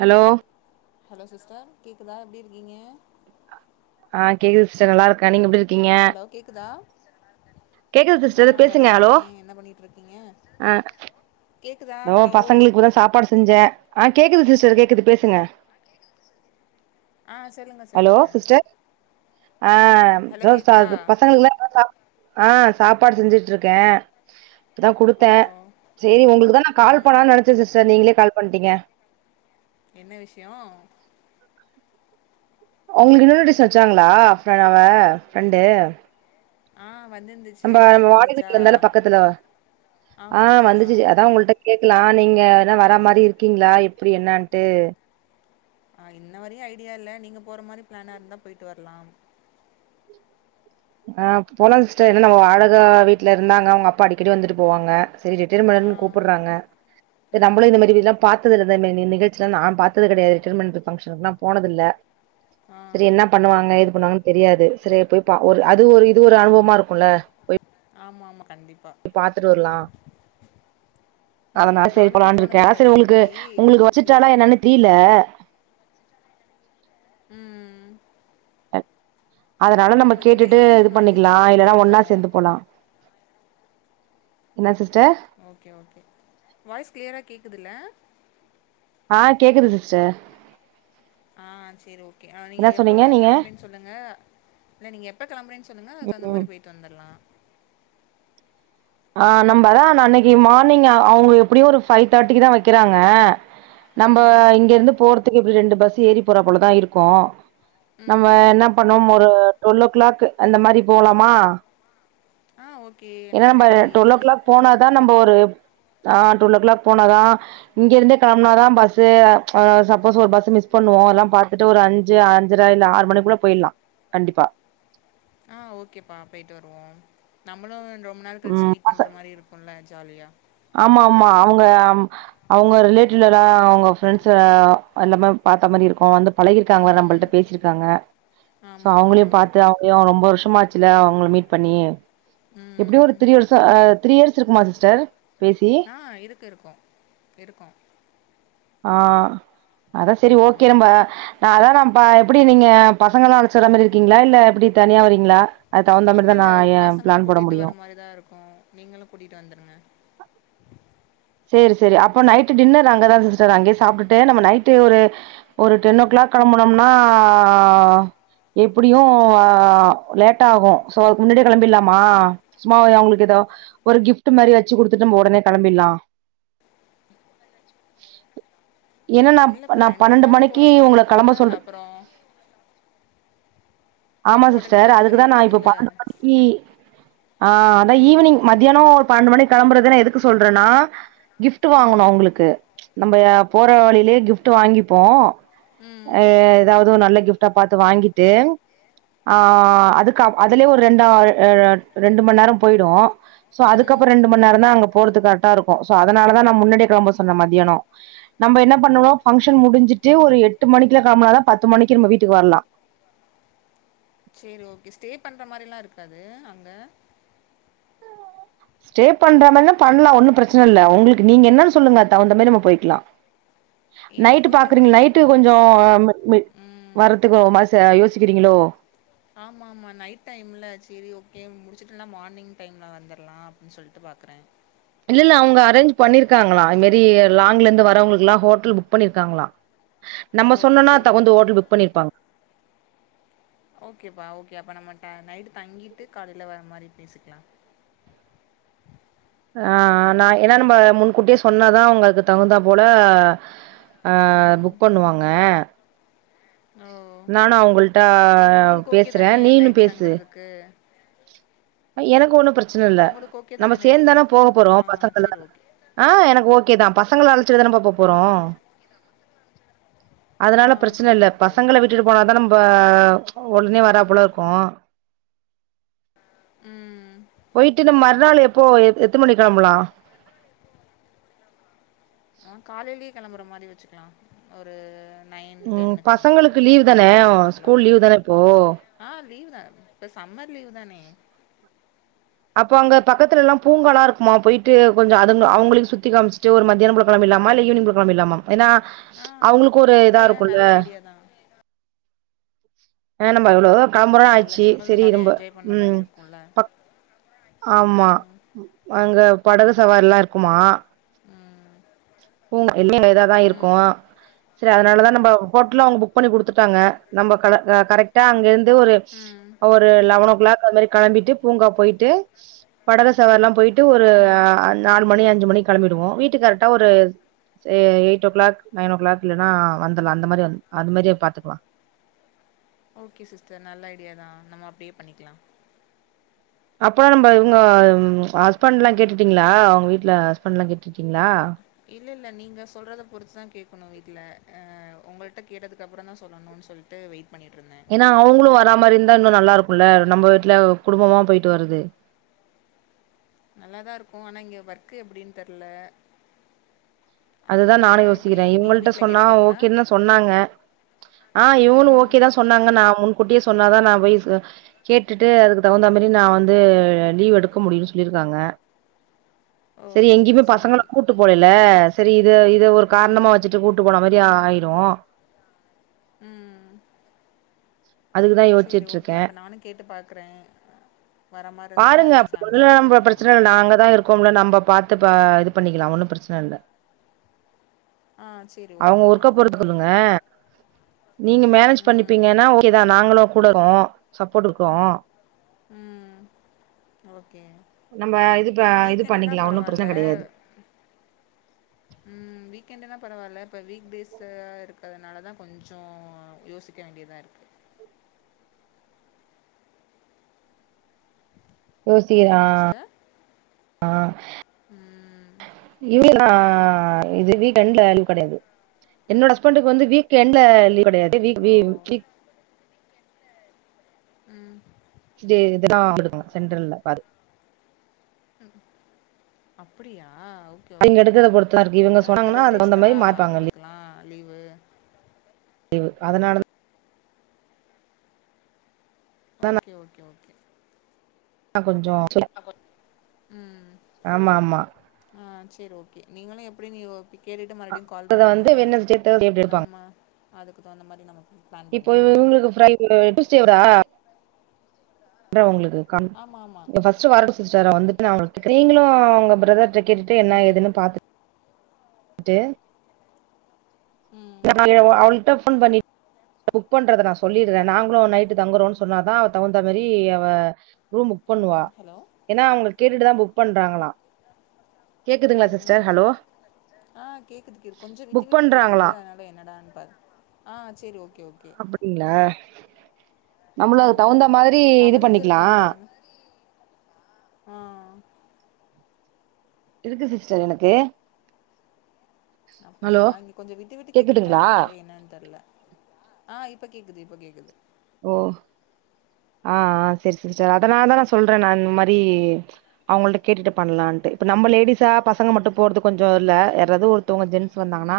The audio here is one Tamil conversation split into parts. ஹலோ ஹலோ சிஸ்டர் கேக்குதா எப்டி இருக்கீங்க ஆ கேக்குது சி்ஸ்டர் நல்லா இருக்கே நீங்க எப்டி இரு ஹலோ கேக்குதா கேக்குது ஆ சிஸ்டர் நல்லா பேசுங்க ஹலோ இருக்கேன் என்ன பண்ணிகிட்டு இருக்கீங்க ஆ கேக்குதா தோ ஹலோ பசங்களுக்கு இப்பதா சாப்பாடு ஸ் செஞ்ச ஆ கேக்குது சிஸ்டர் கேக்குது பேசுங்க ஆ சொல்லுங்க ஹலோ சொல்லுங்க சிஸ்டர் ஆ ஹலோ தோ கேக்குதா சாப் பசங்களுக்குல்லா சா ஆ சாப்பாடு செஞ்சுகிட் இருக்கே இப்பதா ஓ குடுத்தே செரி உங்க்ளுக்குதா நா கால் ம் பண்ணலான் நனச்சே சிஸ்டர் நீங்களே கால் பண்ட்டீங்க என்ன விஷியோ உங்களுக்கு இன்விடேஷன் வெச்சாங்களா [unintelligible] ஃப்ரெண்டு ஆ வந்திருந்து நம்ப மாடிவீட்ல இருந்ததான பக்கத்துல ஆ ஆமா ஆமா வந்துச்சு அதா உங்குள்ட்ட கேக்கலா நீங்க என்ன வரா மாரி இருக்கீங்களா எப்டி என்னன்ட்டு நா இன்னவரயு ஐடியா இல்ல நீங்க போற மாரி ப்ளானா இருந்தா போய்ட்டு வர்லாம் ஆ போலா சிஸ்டர் என்ன நம்ம வாடக வீட்ல இருந்தாங்க அவங்க அப்பா அடிக்கடி வந்துட்டு போவாங்க செரி ரிட்டர் ஆ பனு கூப்பட்றாங்க நம்ளு ம் இந்த மாரிவில்லா பாத்தது இ நீ நிகழ்ச்சிலா நா பாத்தது கெடையாது ரிட்டர் மென்ட் பங்க்ஷனுக்லா போனதில்ல ஆ சரி என்ன பண்ணுவாங்க ஏது பண்ணுவாங்கன்னு தெரியாது செரி போய் ஒரு அது ஒரு இது ஒரு அனுபவமா இருக்குல்ல ஆமா ஆமா கண்டிப் பாத்துட்டு வர்லா ம் அதனால செரி நானுமே போலாண்டு இருக்கே போனதில்ல செரி இதுக்கு உங்களுக்கு முன்னாடி உங்களுக்கு சேரி வச்சுட்டாலா என்னன்னு த்ரில ம் ம் ம் அதனால நம்ம எனக்கு மெ கேட்டுட்டு இது இன்விடேஷன் வந்துச்சு பண்ணிக்லாம இல்லன்னா போயிட்டு ஒன்னா வருவோம் சேந்து போலா என்ன சிஸ்டர் ஓகே ஓகே வாய்ஸ் கிளீயரா கேட்குதுல ஆ கேக்குது சிஸ்டர் ஆ சேரி ஓகே நீங்க என்ன எப்ப சொன்னீங்க நீங்க? கெளம்புறீங் சொல்லுங்க இல்ல நீங்க எப்ப கெளம்புறேன்னு சொல்லுங்க அதுக்கு தகுந்த ம். மாரி போயிட்டு வந்தர்லா ஆ நம்ப அதா அன்னக்கி மார்னிங் அவுங்க எப்டியு ஒரு ஃபைவ் தேர்ட்டிக்கு தா வக்கிறாங்க நம்ம ம் இங்கருந்து போறதுக்கு எப்டி ரெண்டு பஸ் ஏறி போற போலதா இருக்கு நம்ம ம் என்ன பண்வோ ஒரு டுவெல்லோ ஓ கிளாக் அந்த மாரி போலாமா ஆ ஓகே நா ரெடி நீ போனாதா நம்ம ஒரு ஆ டுவெல் ஓ கிளாக் போனாதா இங்க இருந்தே கெளம்பனாதா பஸ்ஸு சப்போஸ் ஒரு பஸ் மிஸ் பண்ணுவோ எல்லா பாத்துட் ஒரு அஞ்சு அஞ்சர இல்ல ஆறு மணிக்குள்ள போயிலா கண்டிப்பா ஆ ஓகேப்பா போய்ட்டு வருவோ நம்மளு ரொம்ப நாள் கழிச்சு ம் மீட் பச பண்ற மாரி இருக் ல்ல ஜாலியா ஆமா ஆமா அவங்க அவங்க ரிலேட்டிவ்ல எல்லா அவங்க ஃப்ரெண்ட்ஸ் எல்லாமே பாத்த மாரி இருக்கு வந்து பழகியிருக்காங்கள ம் நம்மள்ட்ட பேசியிருக்காங்க சோ ஆமா ஆமா அவங்களையு பாத்து ட்டு அவுங்ளியு ரொம்ப வருஷமா ஆச்சுல அவுங்கள மீட் பண்ணி எப்டியோரு ம் த்ரி வருஷோ த்ரீ இயர்ஸ் இருக்குமா சிஸ்டர் பேசி ஆ இருக்கு இருக்கு இருக்கு ஆ அதா சரி ஓ கே ம் ரம்ப அதாதா ப்பா எப்டி நீங்க பசங்களல்லா அழைச்சுற மேரி இருக்கீங்களா இல்ல எப்டி தனியா வரீங்ளா இல்லல்ல பசங்கள கூட்டிட்டு வர மாரி தா இருக்கு நீங்களு கூட்டிட்டு வந்துருங்க சேரி சேரி அப்போ நைட் டின்னர் அங்கதா சிஸ்டர் அங்கேயே சாப்டுட்டு நம்ம நைட்டு ஒரு ஒரு டென் ஓ கிளாக் கெளம்புனம்னா எப்டியு லேட்டாகு சோ அதுக்கு முன்னாடியே கெளம்பிர்லாமா ம் சும்மாவ் அவங்களுக்கு எதோ ஒரு கிஃப்ட் மாரி வச்சுக்குடுத்துட்டு நம்ம ஒடனே கெளம்பிட்லா ஏன்னா நா இல்லப்பா நா ரெண்டு மண் பன்னெண்டு நேரம் மணிக்கு போற மாரி உங்கள கெளம்ப இருக்குல்ல சொல் அப்புறோ ஆமா போயிட்டு ஒடனே வர சிஸ்டர் மாரி அதுக்குதா நா இப்ப இருக்காதுல்ல பன்ணென்டு மணிக்கி ஆ அதா ம் ஈவினிங் ம மதியானோ ஒரு பன்னெண்டு மணி கெளம்புறதுன் எதுக்கு சொல்றன்னா கிஃப்ட் ம் வாங்கணு அவுங்களுக்கு நம்ம போற வழியிலேயே கிஃப்ட் வாங்கிப்போ ம் அ எதாவது நல்ல கிஃப் ட்டா பாத்து வாங்கிட்டு ஆ அதுக்கு அதுலயே ஒரு ரெண்ட அ ரெண்டு மண் நேரோ போய்டூ சோ ம் அதுக்கப்றோ ரெண்டு மண்நேரோதா அங்க போறத்துகு கரெக்டா இருக்கு சோ அதனாலதா நா முன்னடியே கிளம்ப சொன்ன மதியானோ நம்ப என்ன பண்ணவோ ஃபங்க்ஷன் முடிஞ்சிட்டு ஒரு எட்டு மணிக்குல கெளம்பனா தா பத்து மணிக்கு நம்ம வீட்டுக்கு வர்லா செரி ஓக்கே ஸ்டே பண்ற மாரிலா இருக்காது அங்க ஸ்டே பண்ற மாரினா பண்லா ஒன்னு பிரச்சன இல்ல உங்களுக்கு நீங்க என்னன் சொல்லுங்க அதுக் தகுந்த மாரி நம்ம போய்க்லா ஏன்னா நைட்டு போயிட்டு பாக்குறீங்க ஒடனே நைட்டு கொஞ்சோ ம் வரதுக்கு ஒரு மாச யோசிக்கிறீங்களோ ஆமாமா நைட் டைம்ல செரி ஓக்கே முடிச்சிட்டுனா மார்னிங் டைம்ல வந்தற்லா அப்டின் சொல்ட்டு பாக்கற இல்ல இல்ல அவுங்க அரேஞ்ச் பண்ணிருக்காங்களா அது மேரி லாங்ல இந்து வறவங்களுக்குல்லா ஹோட்டல் புக் பண்ணிருக்காங்ளா ஓ நம்ம சொன்னோனா சேரி தகுந்து ஓகே ஹோட்டல் புக் பண்ணிருப்பாங் ஓக்கேப்பா ஓக்கே அப்போ நம்ம ட நைட்டு தங்கிட்டு காலைல வர மாரி பேசிக்கலா ஆ நா ஏனா நம்ப முன்கூட்டியே சொன்னாதா உங்களுக்கு தகுந்தா போல ஆ ம் புக் பண்ணுவாங்க ஓ நானு அவுங்கள்ட்ட பேசற நீனு பேசு கு எனக்கு ஓன்னு பிரச்சன இல்ல உங்களுக்கு ஓகே தானே நம்ம நைட்டு தங் சேந்தான போக போறோ ஆ பசங்கள்ள சேரி ஓகே ஆ எனக்கு ஓக்கே தா பசங்கள அழச்சிட்டுதான பா போ ஆ போறோ ஆ அதனால பிரச்சன சேரி இல்ல ஓகே பசங்கள ஓகே விட்டுட்டு போனாதா நம்ப ஒடனே வராப்புல இருக்கு ம் போயிட்டு நம் மறுநாள் எப்போ எ எத்து மணி கெளாம்பலா ஆ காலையிலயே கெளம்புற மாரி வச்சுக்கலா ஒரு நைன் ம் டென்னுக்குலா பசங்களுக்கு லீவ் தானே morning nine o'clock school leave தானே இப்போ ஆ லீவ் தா இப்ப சம்மர் லீவ் தானே அப்போ அங்க பக்கத்துல எல்லா பூங்காலா இருக்குமா போயிட்டு கொஞ்சோ அது அவுங்களுக்கு சுத்தி காமிச்ட்டு ஒரு மத்யான போல கெளம்பிர்லாமா இல்ல ஈவினிங் கெளம்பிர்லாமா ஏனா அவுங்களுக்கு ஒரு இதா இருக்குல்ல நா ஆ நம்ப எவ்ளவோ கெளம்புறோ ஆயச்சி நல்லதா அவளு செரி ஜாலியா இரும்ப என்ஜாய் பண்ண மாரி ம் இருக்குல்ல கப் ஆமா ம் அங்க படகு சவாரில்லா இருக்குமா ம் இல்லங்க எல்மே இதாதா இருக்கு ம் செரி அதனாலதா நம்ப ஹோட்டலு அவுங்க புக் பண்ணி குடுத்துட்டாங்க நம்ப கல வே கரெக்டா அங்க இருந்து ஒரு ம் ஒரு லெவனோ கிளாக் அது மாரி கெளம்பிட்டு பூங்கா போயிட்டு படகு சவாரில்லா போய்ட்டு ஒரு ம் நாலு மணி அஞ்சி மணி கெளம்பிடுவோ வீட்டுக்கு கரெக்டா ஒரு அ eight o'clock nine o'clock இல்லனா வந்துர்லா அந்த மாரி வந் அந்த மாரியே பாத்துக்கலா ஓகே சிஸ்டர் நல்ல ஐடியா தா நம்போ அப்டியே பண்ணிக்கலா அப்போற நம்ப இவுங்க ஹஸ்பண்ட்லா கேட்டுட்டீங்ளா அவுங்க வீட்ல ஹஸ்பண்ட்லா கேட்டுட்டீங்ளா இல்ல இல்ல நீங்க சொல்றத பொறுத்துதா கேக்கனு வீட்ல அ உங்கள்ட்ட கேட்டதுக்கு அப்புறோ தா சொல்லனுன் சொல்ட்டு வெயிட் பண்ணிட்ருந்தே அவுங்களு வரா மாரி இருந்தா இன்னு நல்லா இருக்குல்ல நம்ப வீட்ல குடும்பமா போயிட்டு வரது நல்லாதா இருக்கு ஆனா இங்க வர்க் எப்டின் தெர்ல அதுதா அங்க நானு எப்படி யோச்சிக்கிற நீங்க இவங்கள்ட்ட வீட்ல சொன்னா கேட்டுட்டீங்களா? ஓக்கேன் தா சொன்னாங்க ஆ இவங்களு ம். ஓகே தா சொன்னாங்க நா முன்கூட்டியே சொன்னாதா நா போய் சே கேட்டுட்டு அதுக்கு தகுந்த மாரி நா வந்து லீவ் எடுக்க முடியு சொல்லிருக்காங்க ஓ! செரி சரி, எங்கியுமே சரி. பசங்கள கூப் கூட்டு போல இல்ல செரி இது இத ஒரு காரணமா ம். வச்சிட்டு கூட்டு போன மாரி ஆயிரு ம் அதுக்கு தான் சேரி ஓகே யோசிச்சுட்டுருக்கேன். அப்ப நானு கேட்டு பாக்கறே பாருங்க அ [inaudible] நம்ப வந்துரலாம். பிரச்சனல்ல நாங்கதா இருக் கோம்ல நம்ப பாத்து ப இது பண்ணிக்கலா ஒன்னு பிரச்சனில்ல ஆ சரி அவுங்க ஓகேப்பா ஒர்க்க போறத்து ஓகே. சொல்லுங்க நீங்க மேனேஜ் ம். பண்ணிப்பீங்கன்னா ஓகேதா நாங்களு கூட இருக்கோ சப்போட் இருக்கு ம் ஓகே நம்ம இது ப இது வீக்கெண்டுனா பண்ணிக்கலாம். ஒண்ணும் பரவால்ல பிரச்சனை கெடையாது. ம் வீக்கெண்டுனா பரவால்ல இப்ப வீக் டேஸா இருக்கறதுனால தா கொஞ்சோ யோசிக் க வேண்டியதா இருக்கு யோசி ஆ ஹலோ சிஸ்டர் அ ம் இல்ல [inaudible] இது வீக் எண்ட்ல லீவ் கெடையாது என்னோட ஹஸ்பெண்டுக்கு வந்து வீக் எண்ட்ல லீவ் கெடையாது வீக் ஓ வீ வீக் ம் இது இதுதா [inaudible] சென்டர்ல பாது அப்பிடியா ஓ கே இங்க ஓகே எடுக்கறத பொறுத்துதா இருக்கு இவங்க அது சொன்னாங்கன்னா அதுக்கு தகுந்த மாரி ரொட்டேஷ்னலாவா மாத்துவாங்க லீவு அவ்ங்களுக்கெல்லா லீவு லீவு அதனால தா ஓகே ஓகே ஓகே ஆ கொஞ்சோ சுல [inaudible] ம் ஆமா ஆமா ஆ செரி ஓகே நீங்களு எப்டினு ஒப்பி கேட்டுட்டு அ மறுபடியு கால் அத பண்ணுங்க வந்து வெட்னஸ்டே தேர்ஸ்டே இப்டி எடுப்பாங்க நம்ம அதுக்கு தகுந்த மாரி நம்ம பிளான் இப்போ பண்ணிக்கலாம் இவுங்ளுக்கு ஃப்ரைடே டூஸ்டேவா [inaudible] உங்ளுக்கு கன் ஆமாம் ஆமாம் இல்ல ஃபஸ்ட்டு வரட்டு சிஸ்டர் வந்துட்டு அவுங்க கிட்ட நீங்களு உங்க பிரதர்ட்ட கேட்டுட்டு என்னா ம் ஏதுனு பாத்துட் டு ம் [inaudible] அவள்ட்ட ஃபோன் பண்ணி புக் பண்றத நா சொல்லீட்றே நாங்களு நைட்டு தங்குறோன் சொன்னாதா அவ தகுந்த மாரி அவ ரூம் புக் பண்ணுவா ம் ஹலோ ஏனா அவுங்க கேட்டுட்டுதா புக் பண்றாங்களா கேக்குதுங்களா ம் சிஸ்டர் ம் ஹலோ ஆ கேக்குது கேள் கொஞ்ச விட்டு புக் விட்டு கேக்குது பண்றாங்களா அன்னால என்னடான் பாத் ஆ செரி ஓகே ஓ அப்படிங்ளா நம்மளு அதுக்கு தகுந்த ம் மாதிரி இது டவர் எதுவும் பண்ணிக்கலா இருக்கான்னு பாருங்க ஆ இருக்கு சிஸ்டர் எனக்கு ஹலோ அப்படியா இங்க கொஞ்சோ விட்டு விட்டு கேக்கற கேக்குதுங்களா மார்ருக்கு என்னன் தெர்ல ஆ இப்ப கேக்குது இப்ப கேக்குது ஓ ஆ ஆ செரி சிஸ்டர் அதனால் தா நா சொல்றே நா இந்த மாரி அவுங்கள்ட்ட கேட்டுட்டு பண்லான்ட்டு இப்ப நம்ம லேடிஸா பசங்க மட்டு போறது கொஞ்சோ இல்ல யாராது ஒர் த்தவுங்க ஜென்ஸ் வந்தாங்கன்னா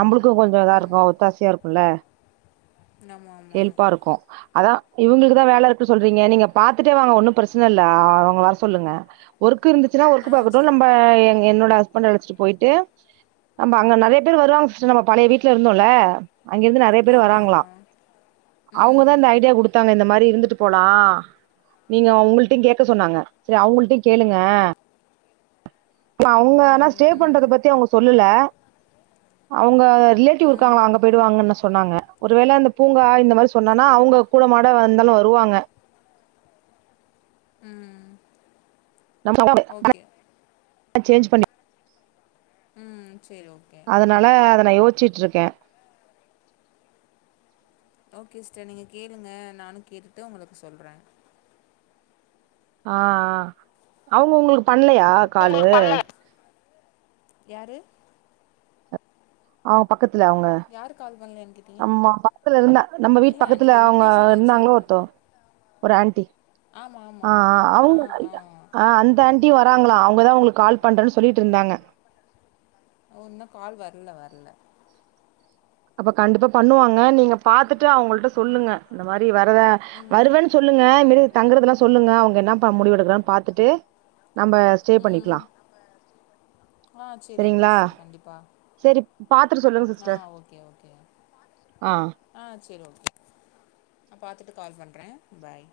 நம்பளுக்கு கொஞ்சோ இதா இருக்கு ஒத்தாசியா இருக்குல்ல நம்ம ஆமா பா இருக்கு அதா இவுங்ளுக்குதா வேல இருக்கு சொல்றீங்க நீங்க பாத்துட்டே வாங்க ஒன்னு பிரச்சன இல்ல அவுங்க வர சொல்லுங்க ஒர்க்கு இருந்துச்சுன்னா ஆ ஒர்க்கு பாக்கட்டு சரி நம்ப ஓகே எங் என்னோட ஹஸ் பண்ட அழச்சிட்டு போய்ட்டு நம்ம அங்க நெறைய பேரு வருவாங்க சிஸ்டர் நம்ம பழைய வீட்ல இருந்தோல்ல அங்கேருந்து நறைய பேர் ஆமா வராங்ளா ஆமா அவுங்கதா ம் இந்த ஐடியா குடுத்தாங்க இந்த மாரி இருந்துட்டு போலா நீங்க உங்கள்ட்டயு கேக்க சொன்னாங்க சரி அவங்கள்ட்டயு கேளுங்க அழுங்க ஆனா ம் ஸ்டே ம் பண்றத பத்தி அவுங்க சொல்லலா அவுங்க ரிலேட்டிவ் ம் இருக்காங்ளா அங்க பொயிடுவாங்கன்னு சொன்னாங்க ஒரு வேள இந்த பூங்கா இந்த மாரி சொன்னனா ஓ அவுங்க கூடமாட வந்தாலு வருவாங்க ம் நம [unintelligible] ஓகே சேஞ் பண்ணி ம் சேரி ஓக்கே அதனால அத நா யோச்சிட்ருக்கே ஓக்கே சிஸ்டர் நீங்க கேளுங்க நானு கேட்டுட்டு உங்களுக்கு சொல்றே ஆ ஆ அவுங்க உங்களுக் யாரு அவுங்க பக்கத்துல அவுங்க யாரு கால் பண்ணலன்னு கேட்டீங்க அம்மா பக்கத்ல இருந்தா நம்ம வீட்டு இல்ல பக்கத்ல அன்னைக்கு அவுங்க இன்விடேஷன் இருந்தாங்ளோ வச்சாங்க ஒருத்தோ ஒரு ஆண்டி ஆமா ஆமா ஆ அ ஆ அவுங்க ஆ அ அந்த ஆண் டி வராங்ளா அவுங்கதா உங்ளுக்கு கால் பண்றேன்னு சொல்லிட்டு இருந்தாங்க ஓ இன்னு கால் வர்ல வர்ல அப்ப கண்டிப்பா பண்ணுவாங்க நீங்க பாத்துட்டு அவங்கள்ட சொல்லுங்க இந்த மாரி வரத ம் வருவேன் சொ ல்லுங்க இதுமேரி தங்குறதெல்லா சொல்லுங்க அவுங்க என்ன முடிவு எடுக்றாங்கனு பாத்துட்டு நம்ம ஸ்டே ம் பண்ணிக்லா ஆ செரி ஓகோ சிஸ்டர் கண்டிப்பா சரி பாத்துட்டு சொல்லுங்க ஆ சிஸ்டர் ஓகே ஓக்கே ஓக்கே ஆ ஆ செரி ஓக்கே நா பாத்துட்டு கால் பண்றே பாய்